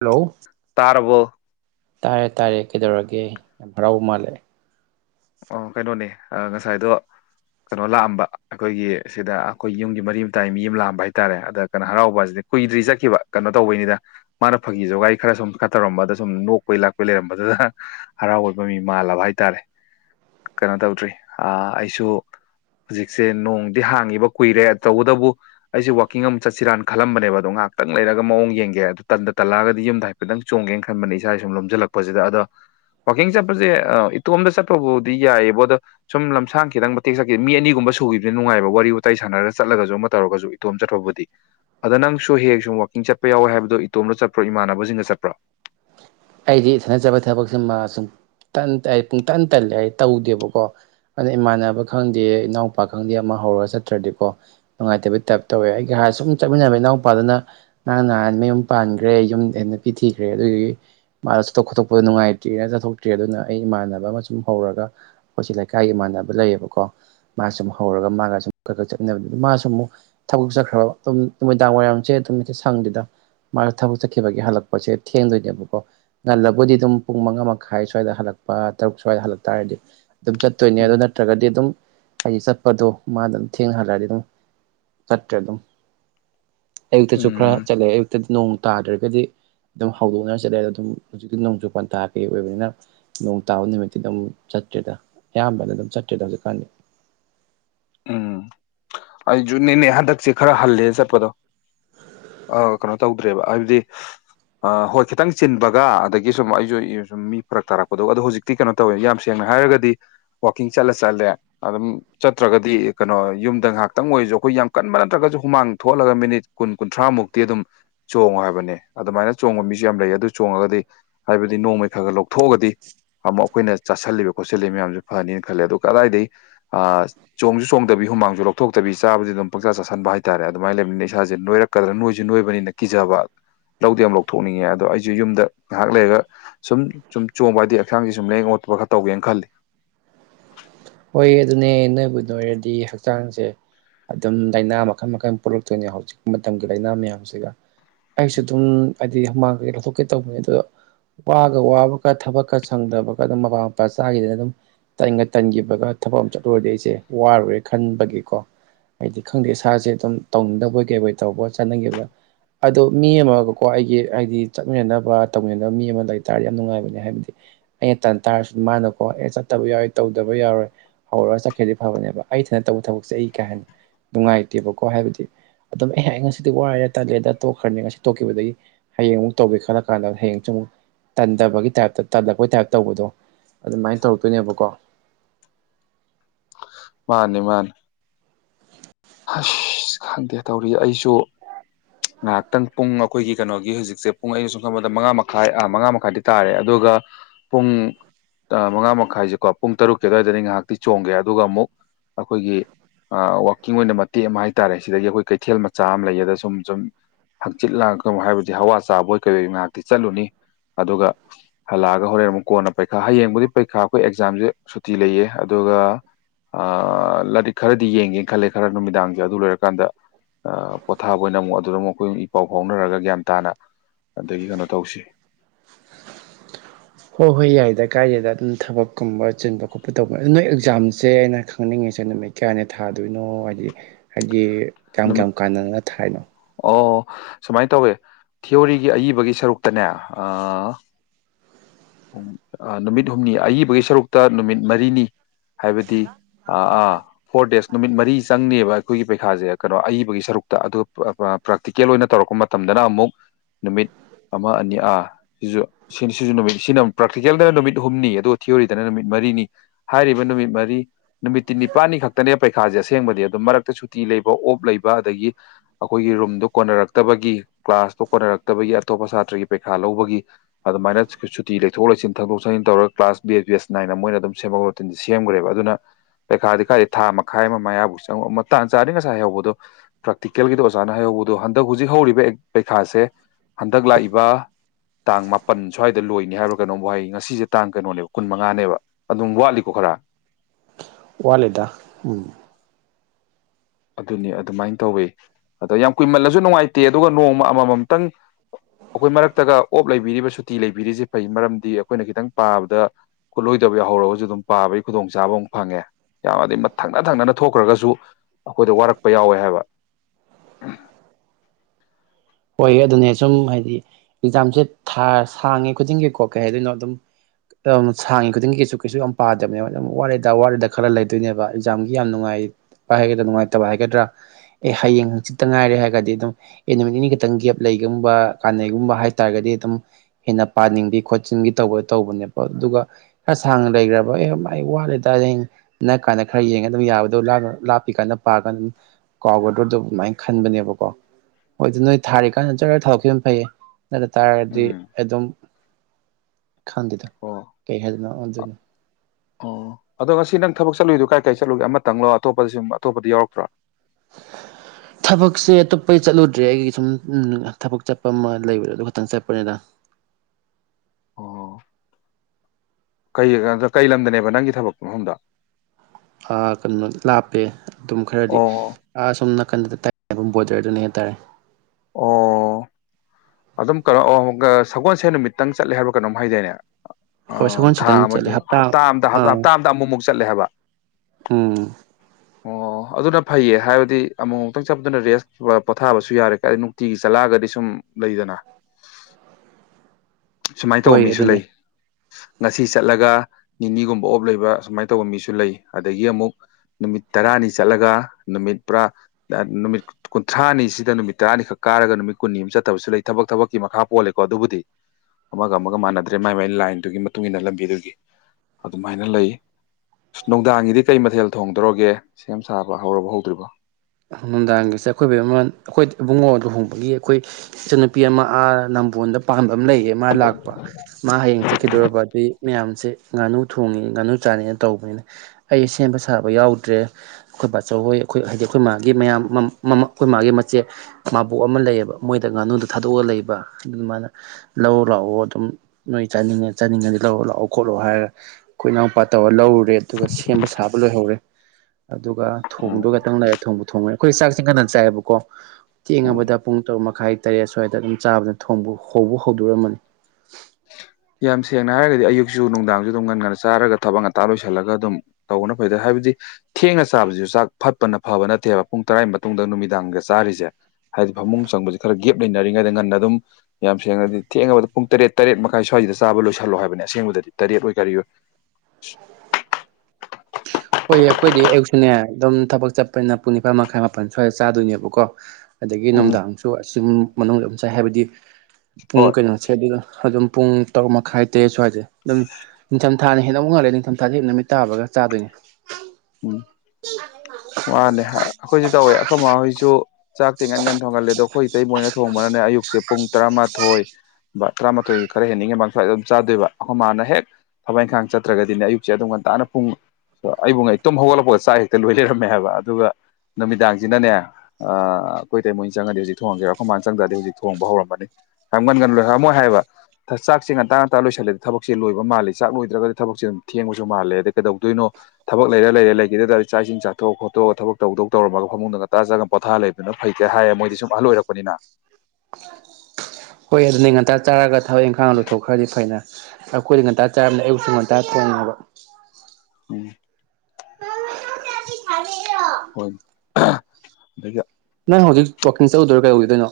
Hello ꯇꯥꯔꯕꯣ ꯇꯥꯔꯦ ꯇꯥꯔꯦ ꯀꯩꯗꯧꯔꯒꯦ ꯌꯥꯝ ꯍꯔꯥꯎꯕ ꯃꯥꯜꯂꯦ ꯑꯣ ꯀꯩꯅꯣꯅꯦ ꯉꯁꯥꯏꯗꯣ ꯀꯩꯅꯣ ꯂꯥꯛꯑꯝꯕ ꯑꯩꯈꯣꯏꯒꯤ ꯁꯤꯗ ꯑꯩꯈꯣꯏ ꯌꯨꯝꯒꯤ ꯃꯔꯤ ꯃꯇꯥꯏ ꯃꯤ ꯑꯃ ꯂꯥꯛꯑꯝ ꯍꯥꯏꯇꯥꯔꯦ ꯑꯗ ꯀꯅꯣ ꯍꯔꯥꯎꯕ ꯑꯁꯤꯗꯤ__ ꯀꯨꯏꯗ꯭ꯔꯤ ꯆꯠꯈꯤꯕ ꯀꯩꯅꯣ ꯇꯧꯕꯩꯅꯤꯗ ꯃꯥꯅ ꯐꯥꯒꯤꯖꯨꯒꯥꯏ ꯈꯔ ꯁꯨꯝ ꯈꯔ ꯇꯧꯔꯝꯕ ꯑꯗ ꯁꯨꯝ ꯅꯣꯛꯄꯩ ꯂꯥꯛꯄꯩ ꯂꯩꯔꯝꯕꯗꯨꯗ ꯍꯔꯥꯎꯕꯩ ꯃꯃꯤ ꯃꯥꯜꯂꯕ ꯍꯥꯏꯇꯥꯔꯦ ꯀꯩꯅꯣ ꯇꯧꯗ꯭ꯔꯤ ꯑ ꯑꯩꯁꯨ ꯍꯧꯖꯤꯛꯁꯦ ꯅꯣꯡꯗꯤ ꯍꯥꯡꯉꯤꯕ ꯀꯨꯏꯔꯦ ꯇꯧꯕꯇꯕꯨ ꯑꯩꯁꯦ ꯋꯥꯥꯛꯀꯤꯡ ꯑꯃꯨꯛ ꯆꯠꯁꯤꯔꯥꯥꯅ ꯈꯜꯂꯝꯕꯅꯦꯕ ꯑꯗꯣ ꯉꯥꯏꯍꯥꯛꯇꯪ ꯂꯩꯔꯒ ꯃꯑꯣꯡ ꯌꯦꯡꯒꯦ ꯑꯗꯨ ꯇꯟꯗ ꯇꯜꯂꯛꯑꯒꯗꯤ ꯌꯨꯝꯗ ꯍꯥꯏ ꯈꯤꯇꯪ ꯆꯣꯡꯒꯦꯅ ꯈꯟꯕꯅꯤ ꯏꯁꯥ ꯁꯨꯝ ꯂꯣꯝꯁꯤꯜꯂꯛꯄꯁꯤꯗ ꯑꯗꯣ ꯋꯥꯥꯛꯀꯤꯡ ꯆꯠꯄꯁꯦ ꯏꯇꯣꯝꯗ ꯆꯠꯄꯕꯨ ꯗꯤ ꯌꯥꯏꯌꯦꯕꯣ ꯑꯗ ꯁꯨꯝ ꯂꯝꯁꯥꯡ ꯈꯤꯇꯪ ꯃꯇꯦꯛ ꯆꯠꯈꯤ ꯃꯤ ꯑꯅꯤꯒꯨꯝꯕ ꯁꯨꯈꯤꯕꯖꯤ ꯅꯨꯡꯉꯥꯏꯕ ꯋꯥꯔꯤ ꯋꯥꯇꯥꯏ ꯁꯅꯔꯒ ꯆꯠꯂꯒꯁꯨ ꯑꯃ ꯇꯧꯔꯒꯁꯨ ꯏꯇꯣꯝ ꯆꯠꯍꯧꯕꯗꯤ ꯑꯗ ꯅꯪꯁꯨ ꯍꯦꯛ ꯁꯨꯝ ꯋꯥꯛꯀꯤꯡ ꯆꯠꯄ ꯌꯥꯎꯋꯦ ꯍꯥꯏꯕꯗꯣ ꯏꯇꯣꯝꯗ ꯆꯠꯄ꯭ꯔꯣ ꯏꯃꯥꯟꯅꯕꯁꯤꯡꯒ ꯆꯠꯄ꯭ꯔꯣ ꯑꯩꯗꯤ ꯏꯊꯟꯗ ꯆꯠꯄ ꯊꯕꯛꯁꯤꯃꯥ ꯁꯨꯝ ꯇꯟ ꯑꯩ ꯄꯨꯡ ꯇꯟ ꯇꯜꯂꯦ ꯍꯥꯏ ꯇꯧꯗꯦꯕꯀꯣ ꯑꯅ ꯏꯃꯥꯟꯅꯕ ꯈꯪꯗꯦ ꯏꯅꯥꯎꯄꯥ ꯈꯪꯗꯦ ꯑꯃ ꯍꯧꯔꯒ ꯆꯠꯇ꯭ꯔꯗꯤꯀꯣ ꯅꯨꯡꯉꯥꯏꯇꯕꯩ ꯇꯥꯏꯞ ꯇꯧꯋꯦ ꯑꯩꯒ ꯍꯥꯟꯅ ꯁꯨꯝ ꯆꯠꯃꯤꯟꯅꯕ ꯏꯅꯥꯎꯄꯥꯗꯨꯅ ꯉꯔꯥꯡ ꯅꯍꯥꯟ ꯃꯌꯨꯝ ꯄꯥꯟꯈ꯭ꯔꯦ ꯌꯨꯝ ꯑꯦ ꯅꯨꯄꯤ ꯊꯤꯈ꯭ꯔꯦ ꯑꯗꯨꯗꯨꯒꯤ ꯃꯥꯗꫭ ꯆꯠꯊꯣꯛ ꯈꯣꯠꯇꯣꯛꯄꯗꫭ ꯅꯨꯡꯉꯥꯏꯇ꯭ꯔꯤꯅ ꯆꯠꯊꯣꯛꯇ꯭ꯔꯤ ꯑꯗꯨꯅ ꯑꯩ ꯏꯃꯥꯟꯅꯕ ꯑꯃ ꯁꯨꯝ ꯍꯧꯔꯒ ꯑꯩꯈꯣꯏꯁꯤ ꯂꯩꯀꯥꯏꯒꯤ ꯏꯃꯥꯟꯅꯕ ꯂꯩꯌꯦꯕꯀꯣ ꯃꯥꯁꯨ ꯁꯨꯝ ꯍꯧꯔꯒ ꯃꯥꯒ ꯁꯨꯝ ꯈꯒ ꯆꯠꯃꯤꯟꯅꯕꯅꯤ ꯗ ꯃꯥꯁꯨ ꯑꯃꯨꯛ ꯊꯕꯛ ꯆꯠꯈ꯭ꯔꯕ ꯑꯗꯨꯝ ꯅꯨꯃꯤꯗꯥꯡ ꯋꯥꯏꯔꯝꯁꯦ ꯑꯗꯨꯝ ꯍꯦꯠꯇ ꯁꯪꯗꯦꯗ ꯃꯥꯗꫭ ꯊꯕꯛ ꯆꯠꯈꯤꯕꯒꯤ ꯍꯜꯂꯛꯄꯁꯦ ꯊꯦꯡꯗꯣꯏꯅꯦꯕꯀꯣ ꯉꯜꯂꯕꯨꯗꯤ ꯑꯗꯨꯝ ꯄꯨꯡ ꯃꯉꯥ ꯃꯈꯥꯏ ꯁ꯭ꯋꯥꯏꯗ ꯍꯜꯂꯛꯄ ꯇꯔꯨꯛ ꯁ꯭ꯋꯥꯏꯗ ꯍꯜꯂꯛ ꯇꯥꯔꯗꯤ ꯑꯗꯨꯝ ꯆꯠ ꯇꯣꯏꯅꯦ ꯑꯗꯨ ꯎꯝ ꯅꯠꯇ꯭ꯔꯒꯗꯤ ꯑꯗꯨꯝ ꯍꯥꯏꯗꯤ ꯆꯠꯄꯗꯣ ꯃꯥꯗꫭ ꯑꯗꯨꯝ ꯊꯦꯡꯅ ꯍꯜꯂꯛꯗꯤ ꯑꯗꯨꯝ ꯆꯠꯇ꯭ꯔꯦ ꯑꯗꯨꯝ ꯑꯌꯨꯛꯇꯁꯨ ꯈꯔ ꯎꯝ ꯆꯠꯂꯦ ꯑꯌꯨꯛꯇꯗꯤ ꯅꯣꯡ ꯇꯥꯗ꯭ꯔꯒꯗꯤ ꯑꯗꯨꯝ ꯍꯧꯗꯣꯛꯅꯔ ꯆꯠꯂꯦ ꯑꯗꯨꯝ ꯍꯧꯖꯤꯛꯇꯤ ꯅꯣꯡꯖꯨ ꯄꯟꯊꯥ ꯀꯩ ꯑꯣꯏꯕꯅꯤꯅ ꯅꯣꯡ ꯇꯥꯕ ꯅꯨꯃꯤꯠꯇꯤ ꯑꯗꯨꯝ ꯆꯠꯇ꯭ꯔꯦꯗ ꯑꯌꯥꯝꯕꯅ ꯑꯗꯨꯝ ꯆꯠꯇ꯭ꯔꯦꯗ ꯍꯧꯖꯤꯛꯀꯥꯟꯗꯤ ꯎꯝ ꯑꯩꯁꯨꯅꯤꯅꯦ ꯍꯟꯗꯛꯁꯦ ꯈꯔ ꯍꯜꯂꯦ ꯆꯠꯄꯗꯣ ꯑ ꯀꯩꯅꯣ ꯇꯧꯗ꯭ꯔꯦꯕ ꯍꯥꯏꯕꯗꯤ ꯑ ꯍꯣꯏ ꯈꯤꯇꯪ ꯆꯤꯟꯕꯒ ꯑꯗꯒꯤ ꯁꯨꯝ ꯑꯩꯁꯨ ꯁꯨꯝ ꯃꯤ ꯐꯔꯛ ꯇꯥꯔꯛꯄꯗꯨꯒ ꯑꯗꯣ ꯍꯧꯖꯤꯛ ꯇꯤ ꯀꯩꯅꯣ ꯇꯧꯋꯦ ꯌꯥꯝ ꯁꯦꯡꯅ ꯍꯥꯏꯔꯒꯗꯤ ꯋꯥꯛꯀꯤꯡ ꯆꯠꯂ ꯆꯠꯂꯦ ꯑꯗꯨꯝ ꯆꯠ ꯇ꯭ꯔꯒꯗꯤ ꯀꯩꯅꯣ ꯌꯨꯝꯗ ꯉꯥꯏꯍꯥꯛꯇꯪ ꯑꯣꯏꯔꯁꯨ ꯑꯩꯈꯣꯏ ꯌꯥꯝ ꯀꯟꯕ ꯅꯠꯇ꯭ꯔꯒꯁꯨ ꯍꯨꯃꯥꯡ ꯊꯣꯛꯍꯜꯂꯒ ꯃꯤꯅꯤꯠ ꯀꯨꯟ ꯀꯨꯟꯊ꯭ꯔꯥ ꯃꯨꯛꯇꯤ ꯑꯗꯨꯝ ꯆꯣꯡꯉꯣ ꯍꯥꯏꯕꯅꯦ ꯑꯗꯨꯃꯥꯏꯅ ꯆꯣꯡꯕ ꯃꯤꯁꯨ ꯌꯥꯝ ꯂꯩ ꯑꯗꯨ ꯆꯣꯡꯉꯒꯗꯤ ꯍꯥꯏꯕꯗꯤ ꯅꯣꯡꯃꯩ ꯈꯒ ꯈꯒ ꯂꯧꯊꯣꯛꯑꯒꯗꯤ ꯑꯃꯨꯛ ꯑꯩꯈꯣꯏꯅ ꯆꯥꯥꯁꯜꯂꯤꯕ ꯈꯣꯠꯆꯜꯂꯤꯕ ꯃꯌꯥꯝꯁꯦ ꯐꯅꯤꯅ ꯈꯜꯂꯦ ꯑꯗꯨꯒ ꯀꯗꯥꯏꯗꯧ ꯑ ꯆꯣꯡꯁꯨ ꯆꯣꯡꯗꯕꯤ ꯍꯨꯃꯥꯡꯁꯨ ꯂꯧꯊꯣꯛꯇꯕꯤ ꯆꯥꯕꯨꯗꯤ ꯑꯗꯨꯝ ꯄꯥꯛꯆꯥꯥ ꯆꯥꯥꯁꯟꯕ ꯍꯥꯏꯇꯥꯔꯦ ꯑꯗꯨꯃꯥꯏ ꯂꯩꯕꯅꯤꯅ ꯏꯁꯥꯁꯦ ꯅꯣꯏꯔꯛꯀꯗ꯭ꯔꯥ ꯅꯣꯏꯁꯨ ꯅꯣꯏꯕꯅꯤꯅ ꯀꯤꯖꯕ ꯂꯧꯗꯤ ꯌꯥꯝ ꯂꯧꯊꯣꯛꯅꯤꯡꯉꯦ ꯑꯗꯣ ꯑꯩꯁꯨ ꯌꯨꯝꯗ ꯉꯥꯏꯍꯥꯛ ꯂꯩꯔꯒ ꯁꯨꯝ ꯁꯨꯝ ꯆꯣꯡꯕ ꯍꯥꯏꯗꯤ ꯍꯛꯆꯥꯡꯁꯦ ꯁꯨꯝ ꯂꯦꯡ ꯑꯣꯠꯄ ꯈꯔ ꯇꯧꯒꯦꯅ ꯈꯜꯂꯤ ꯍꯣꯏ ꯑꯗꯨꯅꯦ ꯅꯣꯏꯕꯨ ꯅꯣꯏꯔꯗꯤ ꯍꯛꯆꯥꯡꯁꯦ ꯑꯗꯨꯝ ꯂꯥꯏꯅꯥ ꯃꯈꯟ ꯃꯈꯟ ꯄꯣꯛꯂꯛꯇꯣꯏꯅꯦ ꯍꯧꯖꯤꯛ ꯃꯇꯝꯒꯤ ꯂꯥꯏꯅꯥ ꯃꯌꯥꯝꯁꯤꯒ ꯑꯩꯁꯨ ꯑꯗꯨꯝ ꯍꯥꯏꯗꯤ ꯍꯨꯃꯥꯡ ꯀꯩ ꯂꯧꯊꯣꯛꯀꯦ ꯇꯧꯕꯅꯦ ꯑꯗꯣ ꯋꯥꯒ ꯋꯥꯕꯒ ꯊꯕꯛꯀ ꯁꯪꯗꯕꯒ ꯑꯗꯨꯝ ꯃꯄꯥ ꯃꯄꯥ ꯆꯥꯈꯤꯗꯅ ꯑꯗꯨꯝ ꯇꯟꯒ ꯇꯟꯈꯤꯕ ꯕꯒ ꯊꯕꯛ ꯑꯃ ꯆꯠꯂꯨꯔꯗꯤ ꯑꯩꯁꯦ ꯋꯥꯔꯨꯔꯦ ꯈꯟꯕꯒꯤꯀꯣ ꯍꯥꯏꯗꯤ ꯈꯪꯗꯦ ꯏꯁꯥꯁꯦ ꯑꯗꯨꯝ ꯇꯧꯅꯤꯡꯗꯕꯣꯏ ꯀꯩꯕꯣꯏ ꯇꯧꯕ ꯆꯥꯅꯈꯤꯕ ꯑꯗꯣ ꯃꯤ ꯑꯃꯒꯀꯣ ꯑꯩꯒꯤ ꯍꯥꯏꯗꯤ ꯆꯠꯃꯤꯟꯅꯅꯕ ꯇꯧꯃꯤꯟꯅꯅꯕ ꯃꯤ ꯑꯃ ꯂꯩꯕꯇꯥꯥꯔꯗꯤ ꯌꯥꯝ ꯅꯨꯡꯉꯥꯏꯕꯅꯦ ꯍꯥꯏꯕꯗꯤ ꯑꯩꯅ ꯇꯟ ꯇꯥꯔꯁꯨ ꯃꯥꯅꯀꯣ ꯑꯦ ꯆꯠꯇꯕ ꯌꯥꯎꯔꯣꯏ ꯇꯧꯗꯕ ꯌꯥꯎꯔꯣꯏ ꯍꯧꯔꯒ ꯆꯠꯀꯦꯗꯤ ꯐꯕꯅꯦꯕ ꯑꯩ ꯊꯅ ꯇꯧꯕ ꯊꯕꯛꯁꯦꯏ ꯀꯥ ꯍꯥꯏꯦꯟꯅ ꯅꯨꯡꯉꯥꯏꯇꯦꯕꯀꯣ ꯍꯥꯏꯕꯗꯤ ꯑꯗꯨꯝ ꯑꯩꯍ ꯉꯁꯤꯗꯤ ꯋꯥꯔꯦ ꯇꯜꯂꯦꯗ ꯇꯣꯛꯈ꯭ꯔꯅꯤ ꯉꯁꯤ ꯇꯣꯛꯈꯤꯕꯗꯒꯤ ꯍꯌꯦꯡ ꯑꯃꯨꯛ ꯇꯧꯒꯦ ꯈꯜꯂ ꯀꯥꯟꯗ ꯍꯌꯦꯡꯁꯨ ꯑꯃꯨꯛ ꯇꯟꯗꯕꯒꯤ ꯇꯥꯏꯞꯇ ꯇꯜꯂꯛꯄꯒꯤ ꯇꯥꯏꯞꯇ ꯇꯧꯕꯗꯣ꯫ ꯑꯗꯨꯃꯥꯟꯅ ꯇꯧꯔꯛꯇꯣꯏꯅꯦꯕꯀꯣ ꯃꯥꯅꯤ ꯃꯥꯅꯤ ꯑꯁ ꯈꯪꯗꯦ ꯇꯧꯔꯤꯁꯦ ꯑꯩꯁꯨ ꯉꯥꯏꯍꯥꯛꯇꯪ ꯄꯨꯡ ꯑꯩꯈꯣꯏꯒꯤ ꯀꯩꯅꯣꯒꯤ ꯍꯧꯖꯤꯛꯁꯦ ꯄꯨꯡ ꯑꯩꯅ ꯁꯨꯝ ꯈꯟꯕꯗ ꯃꯉꯥ ꯃꯈꯥꯏ ꯃꯉꯥ ꯃꯈꯥꯏꯗꯤ ꯇꯥꯔꯦ ꯑꯗꯨꯒ ꯄꯨꯡ ꯃꯉꯥ ꯃꯈꯥꯏꯁꯦꯀꯣ ꯄꯨꯡ ꯇꯔꯨꯛꯀꯤ ꯑꯗꯨꯋꯥꯏꯗꯅꯤ ꯉꯥꯏꯍꯥꯛꯇꯤ ꯆꯣꯡꯒꯦ ꯑꯗꯨꯒ ꯑꯃꯨꯛ ꯑꯩꯈꯣꯏꯒꯤ ꯑ ꯋꯥꯀꯤꯡ ꯑꯣꯏꯅ ꯃꯇꯦꯛ ꯑꯃ ꯍꯥꯏꯇꯥꯔꯦ ꯁꯤꯗꯩꯗ ꯑꯩꯈꯣꯏ ꯀꯩꯊꯦꯜ ꯃꯆꯥ ꯑꯃ ꯂꯩ ꯑꯗ ꯁꯨꯝ ꯁꯨꯝ ꯍꯛꯆꯤꯠ ꯂꯥꯡ ꯀꯩꯅꯣ ꯍꯥꯏꯕꯗꯤ ꯍꯋꯥ ꯆꯥꯕꯣꯏ ꯀꯩ ꯉꯍꯥꯛꯇꯤ ꯆꯠꯂꯨꯅꯤ ꯑꯗꯨꯒ ꯍꯜꯂꯛꯑꯒ ꯍꯣꯔꯦꯟ ꯑꯃꯨꯛ ꯀꯣꯟꯅ ꯄꯩꯈꯥ ꯍꯌꯦꯡꯕꯨꯗꯤ ꯄꯩꯈꯥ ꯑꯩꯈꯣꯏ ꯑꯦꯛꯖꯥꯝꯁꯦ ꯁꯨꯇꯤ ꯂꯩꯌꯦ ꯑꯗꯨꯒ ꯂꯥꯏꯔꯤꯛ ꯈꯔꯗꯤ ꯌꯦꯡꯒꯦ ꯈꯜꯂꯦ ꯈꯔ ꯅꯨꯃꯤꯗꯥꯡꯗ ꯑꯗꯨ ꯂꯣꯏꯔꯀꯥꯟꯗ ꯄꯣꯊꯥꯕ ꯑꯣꯏꯅ ꯑꯃꯨꯛ ꯑꯗꯨꯗ ꯑꯃꯨ ꯑꯩꯈꯣꯏ ꯏ ꯄꯥꯎ ꯐꯥꯎꯅꯔꯒ ꯒ꯭ꯌꯥꯟ ꯇꯥꯅ ꯑꯗꯒꯤ ꯀꯩꯅꯣ ꯇꯧꯁꯤ ꯍꯣꯏ ꯍꯣꯏ ꯌꯥꯏꯗ ꯀꯥꯏꯗꯦꯗ ꯑꯗꯨꯝ ꯊꯕꯛꯀꯨꯝꯕ ꯆꯤꯟꯕ ꯈꯣꯠꯄ ꯇꯧꯕ ꯑꯗꯨ ꯅꯣꯏ ꯑꯦꯛꯖꯥꯝꯁꯦ ꯑꯩꯅ ꯈꯪꯅꯤꯡꯉꯤꯁꯦ ꯅꯨꯃꯤꯠ ꯀꯌꯥꯅꯤ ꯊꯥꯗꯣꯏꯅꯣ ꯍꯥꯏꯗꯤ ꯍꯥꯏꯗꯤ ꯀꯌꯥꯝ ꯅꯨꯃꯤꯠ ꯀꯌꯥꯝ ꯀꯥꯟꯅꯗꯅ ꯊꯥꯏꯅꯣ ꯑꯣ ꯁꯨꯃꯥꯏꯅ ꯇꯧꯋꯦ ꯊꯤꯑꯣꯔꯤꯒꯤ ꯑꯏꯕꯒꯤ ꯁꯔꯨꯛꯇꯅꯦ ꯅꯨꯃꯤꯠ ꯍꯨꯝꯅꯤ ꯑꯏꯕꯒꯤ ꯁꯔꯨꯛꯇ ꯅꯨꯃꯤꯠ ꯃꯔꯤꯅꯤ ꯍꯥꯏꯕꯗꯤ ꯐꯣꯔ ꯗꯦꯖ ꯅꯨꯃꯤꯠ ꯃꯔꯤ ꯆꯪꯅꯦꯕ ꯑꯩꯈꯣꯏꯒꯤ ꯄꯩꯈꯥꯁꯦ ꯀꯩꯅꯣ ꯑꯏꯕꯒꯤ ꯁꯔꯨꯛꯇ ꯑ ꯄ꯭ꯔꯥꯛꯇꯤꯀꯦꯜ ꯑꯣꯏꯅ ꯇꯧꯔꯛꯄ ꯃꯇꯝꯗꯅ ꯑꯃꯨꯛ ꯅꯨꯃꯤꯠ ꯑꯃ ꯑꯅꯤ ꯑꯥ ꯁꯤꯖꯨ ꯁꯤꯖꯨ ꯁꯤꯖꯨ ꯅꯨꯃꯤꯠ ꯁꯤꯅ ꯄ꯭ꯔꯥꯛꯇꯤꯀꯦꯜꯗꯅ ꯅꯨꯃꯤꯠ ꯍꯨꯝꯅꯤ ꯑꯗꯨꯒ ꯊꯤꯑꯣꯔꯤꯗꯅ ꯅꯨꯃꯤꯠ ꯃꯔꯤꯅꯤ ꯍꯥꯏꯔꯤꯕ ꯅꯨꯃꯤꯠ ꯃꯔꯤ ꯅꯨꯃꯤꯠꯇꯤ ꯅꯤꯄꯥꯜꯅꯤ ꯈꯛꯇꯅꯦ ꯄꯩꯈꯥꯁꯦ ꯑꯁꯦꯡꯕꯗꯤ ꯑꯗꯨꯝ ꯃꯔꯛꯇ ꯁꯨꯇꯤ ꯂꯩꯕ ꯑꯣꯞ ꯂꯩꯕ ꯑꯗꯒꯤ ꯑꯩꯈꯣꯏꯒꯤ ꯔꯨꯝꯗꯣ ꯀꯣꯟꯅꯔꯛꯇꯕꯒꯤ ꯀ꯭ꯂꯥꯁꯇꯣ ꯀꯣꯟꯅꯔꯛꯇꯕꯒꯤ ꯑꯇꯣꯞꯄ ꯁꯥꯇ꯭ꯔꯒꯤ ꯄꯩꯈꯥ ꯂꯧꯕꯒꯤ ꯑꯗꯨꯃꯥꯏꯅ ꯁꯨꯇꯤ ꯂꯩꯊꯣꯛ ꯂꯩꯁꯤꯟ ꯊꯗꯣꯛ ꯊꯖꯤꯟ ꯇꯧꯔ ꯀ꯭ꯂꯥꯁ ꯕꯦꯁ ꯕꯦꯁ ꯅꯥꯏꯅ ꯃꯣꯏꯅ ꯑꯗꯨꯝ ꯁꯦꯝꯍꯧꯔꯗꯨꯅꯤ ꯁꯦꯝꯒꯔꯦꯕ ꯑꯗꯨꯅ ꯄꯩꯈꯥꯗꯤ ꯀꯥꯏꯗꯩ ꯊꯥ ꯃꯈꯥꯏ ꯑꯃ ꯃꯌꯥꯕꯨꯛ ꯆꯪꯉꯝ ꯇꯥꯟ ꯆꯥꯔꯗꯤ ꯉꯁꯥꯏ ꯍꯥꯏꯍꯧꯕꯗꯣ ꯄ꯭ꯔꯥꯛꯇꯤꯀꯦꯜꯒꯤꯗꯣ ꯑꯣꯖꯥꯅ ꯍꯥꯏꯍꯧꯕꯗꯣ ꯍꯟꯗꯛ ꯍꯧꯖꯤꯛ ꯍꯧꯔꯤꯕ ꯄꯩꯈꯥꯁꯦ ꯍꯟꯗꯛ ꯂꯥꯛꯏꯕ ꯇꯥꯡ ꯃꯥꯄꯟ ꯁ꯭ꯋꯥꯏꯗ ꯂꯣꯏꯅꯤ ꯍꯥꯏꯕ꯭ꯔꯥ ꯀꯩꯅꯣꯝ ꯋꯥꯍꯩ ꯉꯁꯤꯁꯦ ꯇꯥꯡ ꯀꯩꯅꯣꯅꯦꯕ ꯀꯨꯟ ꯃꯉꯥꯅꯦꯕ ꯑꯗꯨꯝ ꯋꯥꯠꯂꯤꯀꯣ ꯈꯔ ꯋꯥꯠꯂꯤꯗ ꯎꯝ ꯑꯗꯨꯅꯤ ꯑꯗꯨꯃꯥꯏꯅ ꯇꯧꯋꯤ ꯑꯗꯣ ꯌꯥꯝ ꯀꯨꯏꯃꯜꯂꯁꯨ ꯅꯨꯡꯉꯥꯏꯇꯦ ꯑꯗꯨꯒ ꯅꯣꯡꯃ ꯑꯃꯃꯝꯇꯪ ꯑꯩꯈꯣꯏ ꯃꯔꯛꯇꯒ ꯑꯣꯞ ꯂꯩꯕꯤꯔꯤꯕ ꯁꯨꯇꯤ ꯂꯩꯕꯤꯔꯤꯁꯤꯖꯦ ꯐꯩ ꯃꯔꯝꯗꯤ ꯑꯩꯈꯣꯏꯅ ꯈꯤꯇꯪ ꯄꯥꯕꯗ ꯈꯨꯠꯂꯣꯏꯗꯕ ꯌꯥꯎꯍꯧꯔꯒꯁꯨ ꯑꯗꯨꯝ ꯄꯥꯕꯒꯤ ꯈꯨꯗꯣꯡꯆꯥꯕ ꯑꯃ ꯐꯪꯉꯦ ꯌꯥꯝ ꯊꯪꯅ ꯊꯪꯅꯅ ꯊꯣꯛꯈ꯭ꯔꯒꯁꯨ ꯑꯩꯈꯣꯏꯗ ꯋꯥꯔꯛꯄ ꯌꯥꯎꯋꯦ ꯍꯥꯏꯕ ꯍꯣꯏ ꯑꯗꯨꯅꯦ ꯁꯨꯝ ꯍꯥꯏꯗꯤ ꯑꯦꯛꯖꯥꯝꯖꯦ ꯊꯥ ꯁꯥꯡꯉꯦ ꯈꯨꯗꯤꯡꯒꯤ ꯀꯣ ꯀꯩ ꯍꯥꯏꯗꯣꯏꯅꯣ ꯑꯗꯨꯝ ꯁꯥꯡꯉꯤ ꯈꯨꯗꯤꯡꯒꯤ ꯀꯩꯁꯨ ꯀꯩꯁꯨ ꯌꯥꯝ ꯄꯥꯗꯕꯅꯦꯕ ꯑꯗꯨꯝ ꯋꯥꯔꯦꯗ ꯋꯥꯔꯦꯗ ꯈꯔ ꯂꯩꯗꯣꯏꯅꯦꯕ ꯑꯦꯛꯖꯥꯝꯒꯤ ꯌꯥꯝ ꯅꯨꯡꯉꯥꯏ ꯍꯥꯏꯒꯗ꯭ꯔꯥ ꯅꯨꯡꯉꯥꯏꯇꯕ ꯍꯥꯏꯒꯗ꯭ꯔꯥ ꯑꯦ ꯍꯌꯦꯡ ꯍꯪꯆꯤꯠꯇ ꯉꯥꯏꯔꯦ ꯍꯥꯏꯔꯒꯗꯤ ꯑꯗꯨꯝ ꯑꯦ ꯅꯨꯃꯤꯠ ꯅꯤꯅꯤ ꯈꯤꯇꯪ ꯒꯦꯞ ꯂꯩꯒꯨꯝꯕ ꯀꯥꯟꯅꯩꯒꯨꯝꯕ ꯍꯥꯏꯇꯥꯔꯒꯗꯤ ꯑꯗꯨꯝ ꯍꯦꯟꯅ ꯄꯥꯅꯤꯡꯕꯤ ꯈꯣꯠꯆꯤꯟꯒꯤ ꯇꯧꯕ ꯇꯧꯕꯅꯦꯕ ꯑꯗꯨꯒ ꯈ ꯁꯥꯡꯅ ꯂꯩꯈ꯭ꯔꯕ ꯑꯦ ꯑꯩꯥꯏ ꯋꯥꯠꯂꯤꯗ ꯌꯦꯡ ꯅꯛꯀꯥꯟꯗ ꯈꯔ ꯌꯦꯡꯉ ꯑꯗꯨꯝ ꯌꯥꯕꯗꯣ ꯂꯥꯞꯄꯤ ꯀꯥꯟꯗ ꯄꯥ ꯀꯥꯟ ꯑꯗꯨꯝ ꯀꯥꯎꯒꯗ꯭ꯔꯣ ꯑꯗꯨ ꯑꯗꯨꯃꯥꯏꯅ ꯈꯟꯕꯅꯦꯕꯀꯣ ꯍꯣꯏ ꯑꯗꯨ ꯅꯣꯏ ꯊꯥꯔꯤ ꯀꯥꯟꯗ ꯖꯔ ꯊꯥꯗꯣꯛꯈꯤꯝꯅ ꯐꯩꯌꯦ ꯅꯠꯇ ꯇꯥꯔꯒꯗꯤ ꯎꯝ ꯑꯗꯨꯝ ꯈꯪꯗꯦꯗ ꯑꯣ ꯀꯩ ꯍꯥꯏꯗꯣꯏꯅ ꯑꯗꯨ ꯑꯣ ꯑꯗꯣ ꯉꯁꯤ ꯅꯪ ꯊꯕꯛ ꯆꯠꯂꯨꯏꯗꯣ ꯀꯥꯏ ꯀꯥꯏ ꯆꯠꯂꯨꯒꯦ ꯑꯃꯇꯪꯂꯣ ꯑꯇꯣꯞꯄꯗꯤ ꯁꯨ ꯑꯇꯣꯞꯄꯗꯤ ꯌꯥꯎꯔꯛꯇ꯭ꯔꯥ [inaudible] ꯊꯕꯛꯁꯦ ꯑꯇꯣꯞꯄꯩ ꯆꯠꯂꯨꯗ꯭ꯔꯦ ꯑꯩꯒꯤ ꯁꯨꯝ ꯊꯕꯛ ꯆꯠꯄ ꯑꯃ ꯂꯩꯕꯗꯣ ꯑꯗꯨ ꯈꯛꯇꯪ ꯆꯠꯄꯅꯤꯗ꯫ ꯑꯣ ꯀꯩ ꯖꯒꯥꯗ ꯀꯩ ꯂꯝꯗꯅꯦꯕ ꯅꯪꯒꯤ ꯊꯕꯛ ꯃꯐꯝꯗꯣ꯫ ꯑꯥ ꯀꯩꯅꯣ ꯂꯥꯞꯄꯦ ꯑꯗꯨꯝ ꯈꯔꯗꯤ꯫ ꯑꯣ ꯑꯥ ꯑꯁꯣꯝ ꯅꯥꯀꯟꯗ ꯇꯥꯏ [unintelligible] ꯕꯣꯔꯗꯔꯗꯅꯦ ꯍꯥꯏꯇꯥꯔꯦ꯫ ꯑꯣ ꯑꯗꯨꯝ ꯀꯩꯅꯣ ꯑꯣ ꯁꯒꯣꯜꯁꯦꯟ ꯅꯨꯃꯤꯠꯇꯪ ꯆꯠꯂꯦ ꯍꯥꯏꯕ꯭ꯔ ꯀꯩꯅꯣꯝ ꯍꯥꯏꯗꯥꯏꯅꯦ꯫ ꯑ ꯍꯣꯏ ꯊꯥ ꯁꯒꯣꯜꯁꯤꯗꯪ ꯑꯃꯒꯤ ꯆꯠꯂꯦ ꯍꯞꯇꯥ ꯑꯃꯗ ꯑꯥ ꯍꯞꯇꯥ ꯑꯃꯗ ꯑꯃꯨꯛꯃꯨꯛ ꯆꯠꯂꯦ ꯍꯥꯏꯕ꯫ ꯎꯝ꯫ ꯑꯣ ꯑꯗꯨꯅ ꯐꯩꯌꯦ ꯍꯥꯏꯕꯗꯤ ꯑꯃꯨꯃꯨꯛꯇꯪ ꯆꯠꯄꯗꯨꯅ ꯔꯦꯁ ꯄꯣꯊꯥꯕꯁꯨ ꯌꯥꯔꯦ ꯀꯥꯏꯗꯩ ꯅꯨꯡ ꯇꯤꯒꯤ ꯆꯠꯂꯛꯑꯒꯗꯤ ꯁꯨꯝ ꯂꯩꯗꯅ꯫ ꯁꯨꯃꯥꯏꯅ ꯇꯧꯕ ꯍꯣꯏ ꯃꯤꯁꯨ ꯑꯗꯨꯅꯦ ꯂꯩ꯫ ꯉꯁꯤ ꯆꯠꯂꯒ ꯅꯤꯅꯤꯒꯨꯝꯕ ꯑꯣꯞ ꯂꯩꯕ ꯁꯨꯃꯥꯏꯅ ꯇꯧꯕ ꯃꯤꯁꯨ ꯂꯩ ꯑꯗꯒꯤ ꯑꯃꯨꯛ ꯅꯨꯃꯤꯠ ꯇꯔꯥꯅꯤ ꯆꯠꯂꯒ ꯅꯨꯃꯤꯠ ꯄꯨꯔꯥ ꯅꯨꯃꯤꯠ ꯀꯨꯟꯊ꯭ꯔꯥꯅꯤꯁꯤꯗ ꯅꯨꯃꯤꯠ ꯇꯔꯥꯅꯤꯈꯛ ꯀꯥꯔꯒ ꯅꯨꯃꯤꯠ ꯀꯨꯟꯅꯤꯃ ꯆꯠꯇꯕꯁꯨ ꯂꯩ ꯊꯕꯛ ꯊꯕꯛꯀꯤ ꯃꯈꯥ ꯄꯣꯜꯂꯦꯀꯣ ꯑꯗꯨꯕꯨꯗꯤ꯫ ꯑꯃꯒ ꯑꯃꯒ ꯃꯥꯟꯅꯗ꯭ꯔꯦ ꯃꯥꯏ ꯃꯥꯏ ꯂꯥꯏꯟꯗꯨꯒꯤ ꯃꯇꯨꯡ ꯏꯟꯅ ꯂꯝꯕꯤꯗꯨꯒꯤ ꯑꯗꯨꯃꯥꯏꯅ ꯂꯩ꯫ ꯅꯨꯡꯗꯥꯡꯒꯤꯗꯤ ꯀꯩ ꯃꯊꯦꯜ ꯊꯣꯡꯗꯧꯔꯒꯦ ꯁꯦꯝ ꯁꯥꯕ ꯍꯧꯔꯕꯣ ꯍꯧꯗ꯭ꯔꯤꯕꯣ꯫ ꯅꯨꯡꯗꯥꯡꯒꯤꯁꯦ ꯑꯩꯈꯣꯏ ꯕꯦꯝꯃ ꯑꯩꯈꯣꯏ ꯏꯕꯨꯡꯉꯣ ꯂꯨꯍꯣꯡꯕꯒꯤ ꯑꯩꯈꯣꯏ ꯏꯆꯟꯅꯨꯄꯤ ꯑꯃ ꯑꯥ ꯅꯝꯕꯣꯟꯗ ꯄꯥꯟꯕ ꯑꯃ ꯂꯩꯌꯦ ꯃꯥ ꯂꯥꯛꯄ ꯃꯥ ꯍꯌꯦꯡ ꯆꯠꯈꯤꯗꯣꯔꯕ ꯑꯗꯨꯏ ꯃꯌꯥꯝꯁꯦ ꯉꯥꯅꯨ ꯊꯣꯡꯉꯤ ꯉꯥꯅꯨ ꯆꯥꯅꯤꯅ ꯇꯧꯕꯅꯤꯗ꯫ ꯑꯩ ꯁꯦꯝꯕ ꯁꯥꯕ ꯌꯥꯎꯗ꯭ꯔꯦ ꯑꯩꯈꯣꯏ ꯕꯥꯆꯧꯍꯣꯏ ꯑꯩꯈꯣꯏ ꯍꯥꯏꯗꯤ ꯑꯩꯈꯣꯏ ꯃꯥꯒꯤ ꯃꯌꯥꯝ ꯑꯩꯈꯣꯏ ꯃꯥꯒꯤ ꯃꯆꯦ ꯃꯥꯕꯣꯛ ꯑꯃ ꯂꯩꯑꯦꯕ ꯃꯣꯏꯗ ꯉꯥꯅꯨꯗꯣ ꯊꯥꯗꯣꯛꯑ ꯂꯩꯕ ꯑꯗꯨꯃꯥꯏꯅ ꯂꯧꯔꯨ ꯂꯥꯛꯑꯣ ꯑꯗꯨꯝ ꯅꯣꯏ ꯆꯥꯅꯤꯡꯉꯦ ꯆꯥꯅꯤꯡꯉꯗꯤ ꯂꯧꯔꯨꯔꯣ ꯂꯥꯛꯑꯣ ꯈꯣꯠꯂꯣ ꯍꯥꯏꯔꯒ ꯑꯩꯈꯣꯏ ꯏꯅꯥꯎꯄꯥ ꯇꯧꯔ ꯂꯧꯔꯨꯔꯦ ꯑꯗꯨꯒ ꯁꯦꯝꯕ ꯁꯥꯕ ꯂꯣꯏꯍꯧꯔꯦ꯫ ꯑꯗꯨꯒ ꯎꯝ ꯊꯣꯡꯗꯨ ꯈꯇꯪ ꯂꯩꯔ ꯊꯣꯡꯕ ꯊꯣꯡꯉꯅꯤ ꯑꯩꯈꯣꯏ ꯆꯥꯛꯁꯤ ꯉꯟꯅ ꯆꯥꯏꯌꯦꯕꯀꯣ꯫ ꯎꯝ ꯊꯦꯡꯉꯕꯗ ꯄꯨꯡ ꯇꯔꯨꯛ ꯃꯈꯥꯏ ꯇꯔꯦꯠ ꯁ꯭ꯋꯥꯏꯗ ꯑꯗꯨꯝ ꯆꯥꯕꯗꯨ ꯊꯣꯡꯕꯨ ꯍꯧꯕꯨ ꯍꯧꯗꯣꯔꯔꯝꯃꯅꯤ꯫ ꯌꯥꯝ ꯁꯦꯡꯅ ꯍꯥꯏꯔꯒꯗꯤ ꯑꯌꯨꯛꯁꯨ ꯅꯨꯡꯗꯥꯡꯁꯨ ꯑꯗꯨꯝ ꯉꯟ ꯉꯟꯅ ꯆꯥꯔꯒ ꯊꯕꯛ ꯉꯟꯇꯥ ꯂꯣꯏꯁꯤꯜꯂꯒ ꯑꯗꯨꯝ ꯇꯧꯕꯅ ꯐꯩꯗ ꯍꯥꯏꯕꯗꯤ ꯊꯦꯡꯅ ꯆꯥꯕꯁꯤꯁꯨ ꯆꯥꯛ ꯐꯠꯄꯅ ꯐꯕ ꯅꯠꯇꯦꯕ ꯄꯨꯡ ꯇꯔꯥꯒꯤ ꯃꯇꯨꯡꯗ ꯅꯨꯃꯤꯗꯥꯡꯒ ꯆꯥꯔꯤꯁꯦ꯫ ꯍꯥꯏꯗꯤ ꯐꯃꯨꯡ ꯆꯪꯕꯁꯤ ꯈꯔ ꯒꯦꯞ ꯂꯩꯅꯔꯤꯉꯩꯗ ꯉꯟꯅ ꯑꯗꯨꯝ ꯌꯥꯝ ꯁꯦꯡꯅꯗꯤ ꯊꯦꯡꯉꯕꯗ ꯄꯨꯡ ꯇꯔꯦꯠ ꯇꯔꯦꯠ ꯃ ꯈꯥꯏ ꯁ꯭ꯋꯥꯏꯁꯤꯗ ꯆꯥꯕ ꯂꯣꯏꯁꯤꯜꯂꯣ ꯍꯥꯏꯕꯅꯦ ꯑꯁꯦꯡꯕꯗꯗꯤ ꯇꯦꯠ ꯑꯣꯏ ꯀꯔꯤ ꯑꯣꯏ꯫ ꯍꯣꯏꯌꯦ ꯑꯩꯈꯣꯏꯗꯤ ꯑꯌꯨꯛꯁꯨꯅꯦ ꯑꯗꯨꯝ ꯊꯕꯛ ꯆꯠꯄꯅꯤꯅ ꯄꯨꯡ ꯅꯤꯄꯥꯟ ꯃꯈꯥꯏ ꯃꯥꯄꯟ ꯁ꯭ꯋꯥꯏꯗ ꯆꯥꯗꯣꯏꯅꯦꯕꯀꯣ꯫ ꯑꯗꯒꯤ ꯎꯝ ꯅꯨꯡꯗꯥꯡꯁꯨ ꯑꯁꯨꯝ ꯃꯅꯨꯡꯗ ꯑꯗꯨꯝ ꯆꯥꯏ ꯍꯥꯏꯕꯗꯤ ꯄꯨꯡ ꯍꯣꯏ ꯀꯩꯅꯣ ꯁꯦ ꯑꯗꯨꯒ ꯑꯗꯨꯝ ꯄꯨꯡ ꯇꯔꯨꯛ ꯃꯈꯥꯏ ꯇꯔꯦꯠ ꯁ꯭ꯋꯥꯏꯁꯦ ꯑꯗꯨꯝ ꯅꯤꯡꯊꯝ ꯊꯥꯅ ꯍꯦꯟꯅꯃꯨꯛ ꯉꯜꯂꯦ ꯅꯤꯡꯊꯝ ꯊꯥ ꯍꯦꯛ ꯅꯨꯃꯤꯠ ꯇꯥꯕꯒ ꯆꯥꯗꯣꯏꯅꯦ꯫ ꯎꯝ ꯃꯥꯅꯦ ꯑꯩꯈꯣꯏꯁꯨ ꯇꯧꯋꯦ ꯑꯩꯈꯣꯏ ꯃꯥ ꯍꯣꯏꯁꯨ ꯆꯥꯛ ꯇꯤ ꯉꯟꯉꯟ ꯊꯣꯡꯒꯜꯂꯦ ꯑꯗꯣ ꯑꯩꯈꯣꯏ ꯏꯇꯩꯃ ꯍꯣꯏꯅ ꯊꯣꯡꯕꯅꯅꯦ ꯑꯌꯨꯛꯁꯦ ꯄꯨꯡ ꯇꯔꯥꯃꯥꯊꯣꯏ ꯇꯔꯥꯃꯥꯊꯣꯏ ꯈꯔ ꯍꯦꯟꯅꯤꯡꯉꯤꯃꯥꯡ ꯁ꯭ꯋꯥꯏꯗ ꯑꯗꯨꯝ ꯆꯥꯗꯣꯏꯕ ꯑꯩꯈꯣꯏ ꯃꯥꯅ ꯍꯦꯛ ꯊꯕꯛ ꯏꯪꯈꯥꯡ ꯆꯠꯇ꯭ꯔꯒꯗꯤꯅꯦ ꯑꯌꯨꯛꯁꯦ ꯑꯗꯨꯝ ꯉꯟꯇꯥꯅ ꯄꯨꯡ ꯑꯩꯕꯨ ꯉꯛꯏ ꯇꯨꯝ ꯍꯧꯒꯠꯂꯛꯄꯒ ꯆꯥꯛ ꯍꯦꯛꯇ ꯂꯣꯏ ꯂꯩꯔꯝꯃꯦ ꯍꯥꯏꯕ ꯑꯗꯨꯒ ꯅꯨꯃꯤꯗꯥꯡꯁꯤꯅꯅꯦ ꯑ ꯑꯩꯈꯣꯏ ꯏꯇꯩꯃ ꯑꯣꯏ ꯆꯪꯉꯗꯤ ꯍꯧꯖꯤꯛ ꯊꯣꯡꯉꯝꯒꯤꯔꯣꯏ ꯑꯩꯈꯣꯏ ꯃꯥꯅ ꯆꯪꯗ꯭ꯔꯗꯤ ꯍꯧꯖꯤꯛ ꯊꯣꯡꯕ ꯍꯧꯔꯝꯃꯅꯤ꯫ ꯌꯥꯝ ꯉꯟꯉꯟ ꯂꯣꯏ ꯃꯣꯏ ꯍꯥꯏꯕ ꯆꯥꯛꯁꯦ ꯉꯟꯇꯥ ꯉꯟꯇꯥ ꯂꯣꯏꯁꯜꯂꯗꯤ ꯊꯕꯛꯁꯦ ꯂꯣꯏꯕ ꯃꯥꯜꯂꯤ ꯆꯥꯛ ꯂꯣꯏꯗ꯭ꯔꯒꯗꯤ ꯊꯕꯛꯁꯦ ꯑꯗꯨꯝ ꯊꯦꯡꯕꯁꯨ ꯃꯥꯜꯂꯦ ꯑꯗꯩ ꯀꯩꯗꯣꯏꯅꯣ ꯊꯕꯛ ꯂꯩꯔ ꯂꯩꯔꯦ ꯂꯩꯒꯤꯗ ꯇꯥꯔꯗꯤ ꯆꯥꯛ ꯏꯁꯤꯡ ꯆꯥꯊꯣꯛ ꯈꯣꯠꯇꯣꯛꯑ ꯊꯕꯛ ꯇꯧꯗꯧ ꯇꯧꯔꯝꯃꯒ ꯐꯃꯨꯡꯗ ꯉꯟꯇꯥ ꯆꯪꯉ ꯄꯣꯊꯥ ꯂꯩ ꯕꯅ ꯐꯩ ꯀꯥꯏ ꯍꯥꯏꯌꯦ ꯃꯣꯏꯗꯤ ꯁꯨꯝ ꯑꯍꯜ ꯑꯣꯏꯔꯛꯄꯅꯤꯅ꯫ ꯍꯣꯏ ꯑꯗꯨꯅꯤ ꯉꯟꯇꯥ ꯆꯥꯔꯒ ꯊꯕꯛ ꯏꯪꯈꯥꯡ ꯂꯧꯊꯣꯛꯈ꯭ꯔꯗꯤ ꯐꯩꯅ ꯑꯩꯈꯣꯏꯗꯤ ꯉꯟꯇꯥ ꯆꯥꯔꯝꯅꯤ ꯉꯥꯟꯇꯁꯨ ꯉꯟꯇꯥ ꯊꯣꯡꯉꯦꯕ ꯎꯝ [unintelligible] ꯍꯣꯏ ꯑꯗꯒ ꯅꯪ ꯍꯧꯖꯤꯛ ꯋꯥꯀꯤꯟ ꯆꯠꯂꯨꯗꯣꯏꯔꯣ ꯀꯩꯗꯧꯒꯤꯗꯣꯏꯅꯣ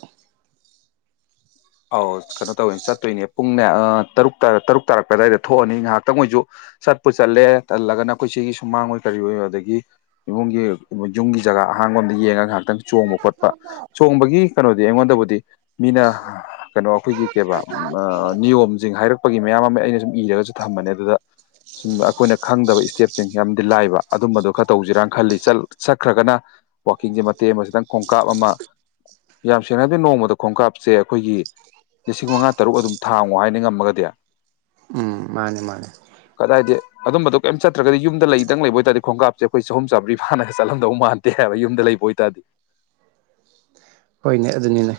ꯑꯧ ꯀꯩꯅꯣ ꯇꯧꯋꯦ ꯆꯠꯇꯣꯏꯅꯦ ꯄꯨꯡꯅꯦ ꯑ ꯇꯔꯨꯛ ꯇꯔꯨꯛ ꯇꯥꯔꯛꯄ ꯑꯗꯨꯋꯥꯏꯗ ꯊꯣꯛꯑꯅꯤ ꯉꯥꯏꯍꯥꯛꯇꯪ ꯑꯣꯏꯖꯨ ꯆꯠꯄꯨ ꯆꯠꯂꯦ ꯇꯜꯂꯒꯅ ꯑꯩꯈꯣꯏ ꯁꯤꯒꯤ ꯁꯨꯃꯥꯡ ꯑꯣꯏ ꯀꯔꯤ ꯑꯣꯏ ꯑꯗꯒꯤ ꯏꯃꯨꯡꯒꯤ ꯌꯨꯝꯒꯤ ꯖꯒꯥ ꯑꯍꯥꯡꯕꯝꯗ ꯌꯦꯡꯉꯒ ꯉꯥꯏꯍꯥꯛꯇꯪ ꯆꯣꯡꯕ ꯈꯣꯠꯄ ꯆꯣꯡꯕꯒꯤ ꯀꯩꯅꯣꯗꯤ ꯑꯩꯉꯣꯟꯗꯕꯨꯗꯤ ꯃꯤꯅ ꯀꯩꯅꯣ ꯑꯩꯈꯣꯏꯒꯤ ꯀꯩꯕꯥ ꯅꯤꯌꯣꯝꯁꯤꯡ ꯍꯥꯏꯔꯛꯄꯒꯤ ꯃꯌꯥꯝ ꯑꯃ ꯑꯩꯅ ꯁꯨꯝ ꯏꯔꯒꯁꯨ ꯊꯝꯕꯅꯦ ꯑꯗꯨꯗ ꯁꯨꯝꯕ ꯑꯩꯈꯣꯏꯅ ꯈꯪꯗꯕ ꯏꯁꯇꯦꯞꯁꯤꯡ ꯌꯥꯝꯗꯤ ꯂꯥꯏꯕ ꯑꯗꯨꯝꯕꯗꯣ ꯈꯔ ꯇꯧꯖꯤꯔꯥꯅ ꯈꯜꯂꯤ ꯆꯠꯈ꯭ꯔꯒꯅ ꯋꯥꯀꯤꯡꯁꯦ ꯃꯇꯦꯛ ꯑꯃ ꯈꯣꯡꯀꯥꯞ ꯑꯃ ꯌꯥꯝ ꯁꯦꯡꯅ ꯍꯥꯏꯔꯗꯤ ꯅꯣꯡꯃꯗ ꯈꯣꯡꯀꯥꯞꯁꯦ ꯑꯩꯈꯣꯏꯒꯤ ꯂꯤꯁꯤꯡ ꯃꯉꯥ ꯇꯔꯨꯛ ꯑꯗꯨꯝ ꯊꯥꯡꯉꯣ ꯍꯥꯏꯅꯤ ꯉꯝꯃꯒꯗꯤ ꯎꯝ ꯃꯥꯅꯦ ꯃꯥꯅꯦ ꯀꯗꯥꯏꯗꯤ ꯑꯗꯨꯝꯕꯗꯣ ꯀꯩꯝ ꯆꯠꯇ꯭ꯔꯒꯗꯤ ꯌꯨꯝꯗ ꯂꯩꯗꯪ ꯂꯩꯕ ꯑꯣꯏꯇꯔꯗꯤ ꯈꯣꯡꯀꯞꯁꯦ ꯑꯩꯈꯣꯏ ꯆꯍꯨꯝ ꯆꯥꯝꯔꯤ ꯐꯥꯅ ꯆꯠꯂꯝꯗꯧ ꯃꯥꯟꯗꯦ ꯇꯦꯕ ꯌꯨꯝꯗ ꯂꯩꯕ ꯑꯣꯏꯇꯥꯔꯗꯤ ꯍꯣꯏꯅꯦ ꯑꯗꯨꯅꯤꯅꯦ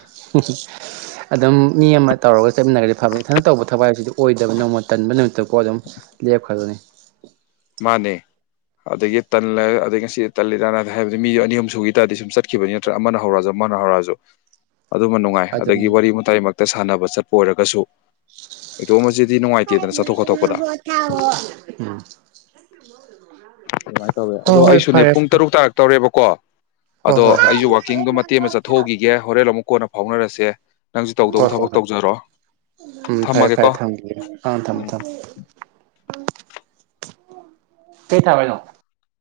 ꯑꯗꯨꯝ ꯃꯤ ꯑꯃ ꯇꯧꯔꯒ ꯆꯠꯃꯤꯟꯅꯔꯗꯤ ꯐꯕ ꯏꯊꯟꯗ ꯇꯧꯕ ꯊꯕꯛ ꯍꯥꯏꯕꯁꯤꯗꯤ ꯑꯣꯏꯗꯕ ꯅꯣꯡꯃ ꯇꯟꯕ ꯅꯨꯃꯤꯠꯇꯀꯣ ꯑꯗꯨꯝ ꯂꯦꯞꯈꯗꯣꯏꯅꯦ ꯃꯥꯅꯦ ꯑꯗꯒꯤ ꯇꯜꯂ ꯑꯗꯒꯤ ꯉꯁꯤꯗꯤ ꯇꯟꯂꯤꯗꯅ ꯍꯥꯏꯕꯖꯦ ꯃꯤ ꯑꯅꯤ ꯑꯍꯨꯝ ꯁꯨꯒꯤ ꯇꯥꯔꯗꯤ ꯁꯨꯝ ꯆꯠꯈꯤꯕꯅꯤ ꯅꯠꯇ꯭ꯔ ꯑꯃꯅ ꯍꯧꯔꯁꯨ ꯑꯃꯅ ꯍꯧꯔꯛꯑꯁꯨ ꯑꯗꯨꯃ ꯅꯨꯡꯉꯥꯏ ꯑꯗꯨꯅꯤ ꯑꯗꯒꯤ ꯋꯥꯔꯤ ꯋꯥꯇꯥꯏꯃꯛꯇ ꯁꯥꯟꯅꯕ ꯆꯠꯄ ꯑꯣꯏꯔꯒꯁꯨ ꯏꯇꯣꯝ ꯃꯁꯤꯗꯤ ꯅꯨꯡꯉꯥꯏꯇꯦꯗꯅ ꯆꯠꯊꯣꯛ ꯈꯣꯠꯇꯣꯛꯄꯗ [unintelligible] ꯑꯗꯨꯃꯥꯏꯅ ꯇꯧꯋꯦ ꯍꯣꯏ ꯑꯗꯣ ꯍꯣꯏ ꯑꯩꯁꯨꯅꯦ ꯐꯔꯦ ꯄꯨꯡ ꯐꯔꯦ ꯇꯔꯨꯛ ꯇꯥꯔꯛ ꯇꯧꯔꯦꯕꯀꯣ ꯍꯣꯏ ꯑꯗꯣ ꯍꯣꯏ ꯍꯣꯏ ꯑꯩꯁꯨ ꯋꯥꯛꯀꯤꯡꯗꯣ ꯃꯇꯦꯛ ꯑꯃ ꯆꯠꯊꯣꯛꯎꯈꯤꯒꯦ ꯍꯣꯔꯦꯟ ꯑꯃꯨꯛ ꯀꯣꯟꯅ ꯐꯥꯎꯅꯔꯁꯦ ꯅꯪꯁꯨ ꯇꯧꯗꯧꯕ ꯍꯣꯏ ꯍꯣꯏ ꯊꯕꯛ ꯍꯣꯏ ꯇꯧꯖꯔꯣ ꯎꯝ ꯐꯔꯦ ꯐꯔꯦ ꯊꯝꯃꯒꯦꯀꯣ ꯊꯝꯃꯒꯦ ꯑ ꯊꯝꯃꯣ ꯎꯝ ꯊꯝꯃꯣ ꯀꯩ ꯊꯥꯕꯥꯏꯅꯣ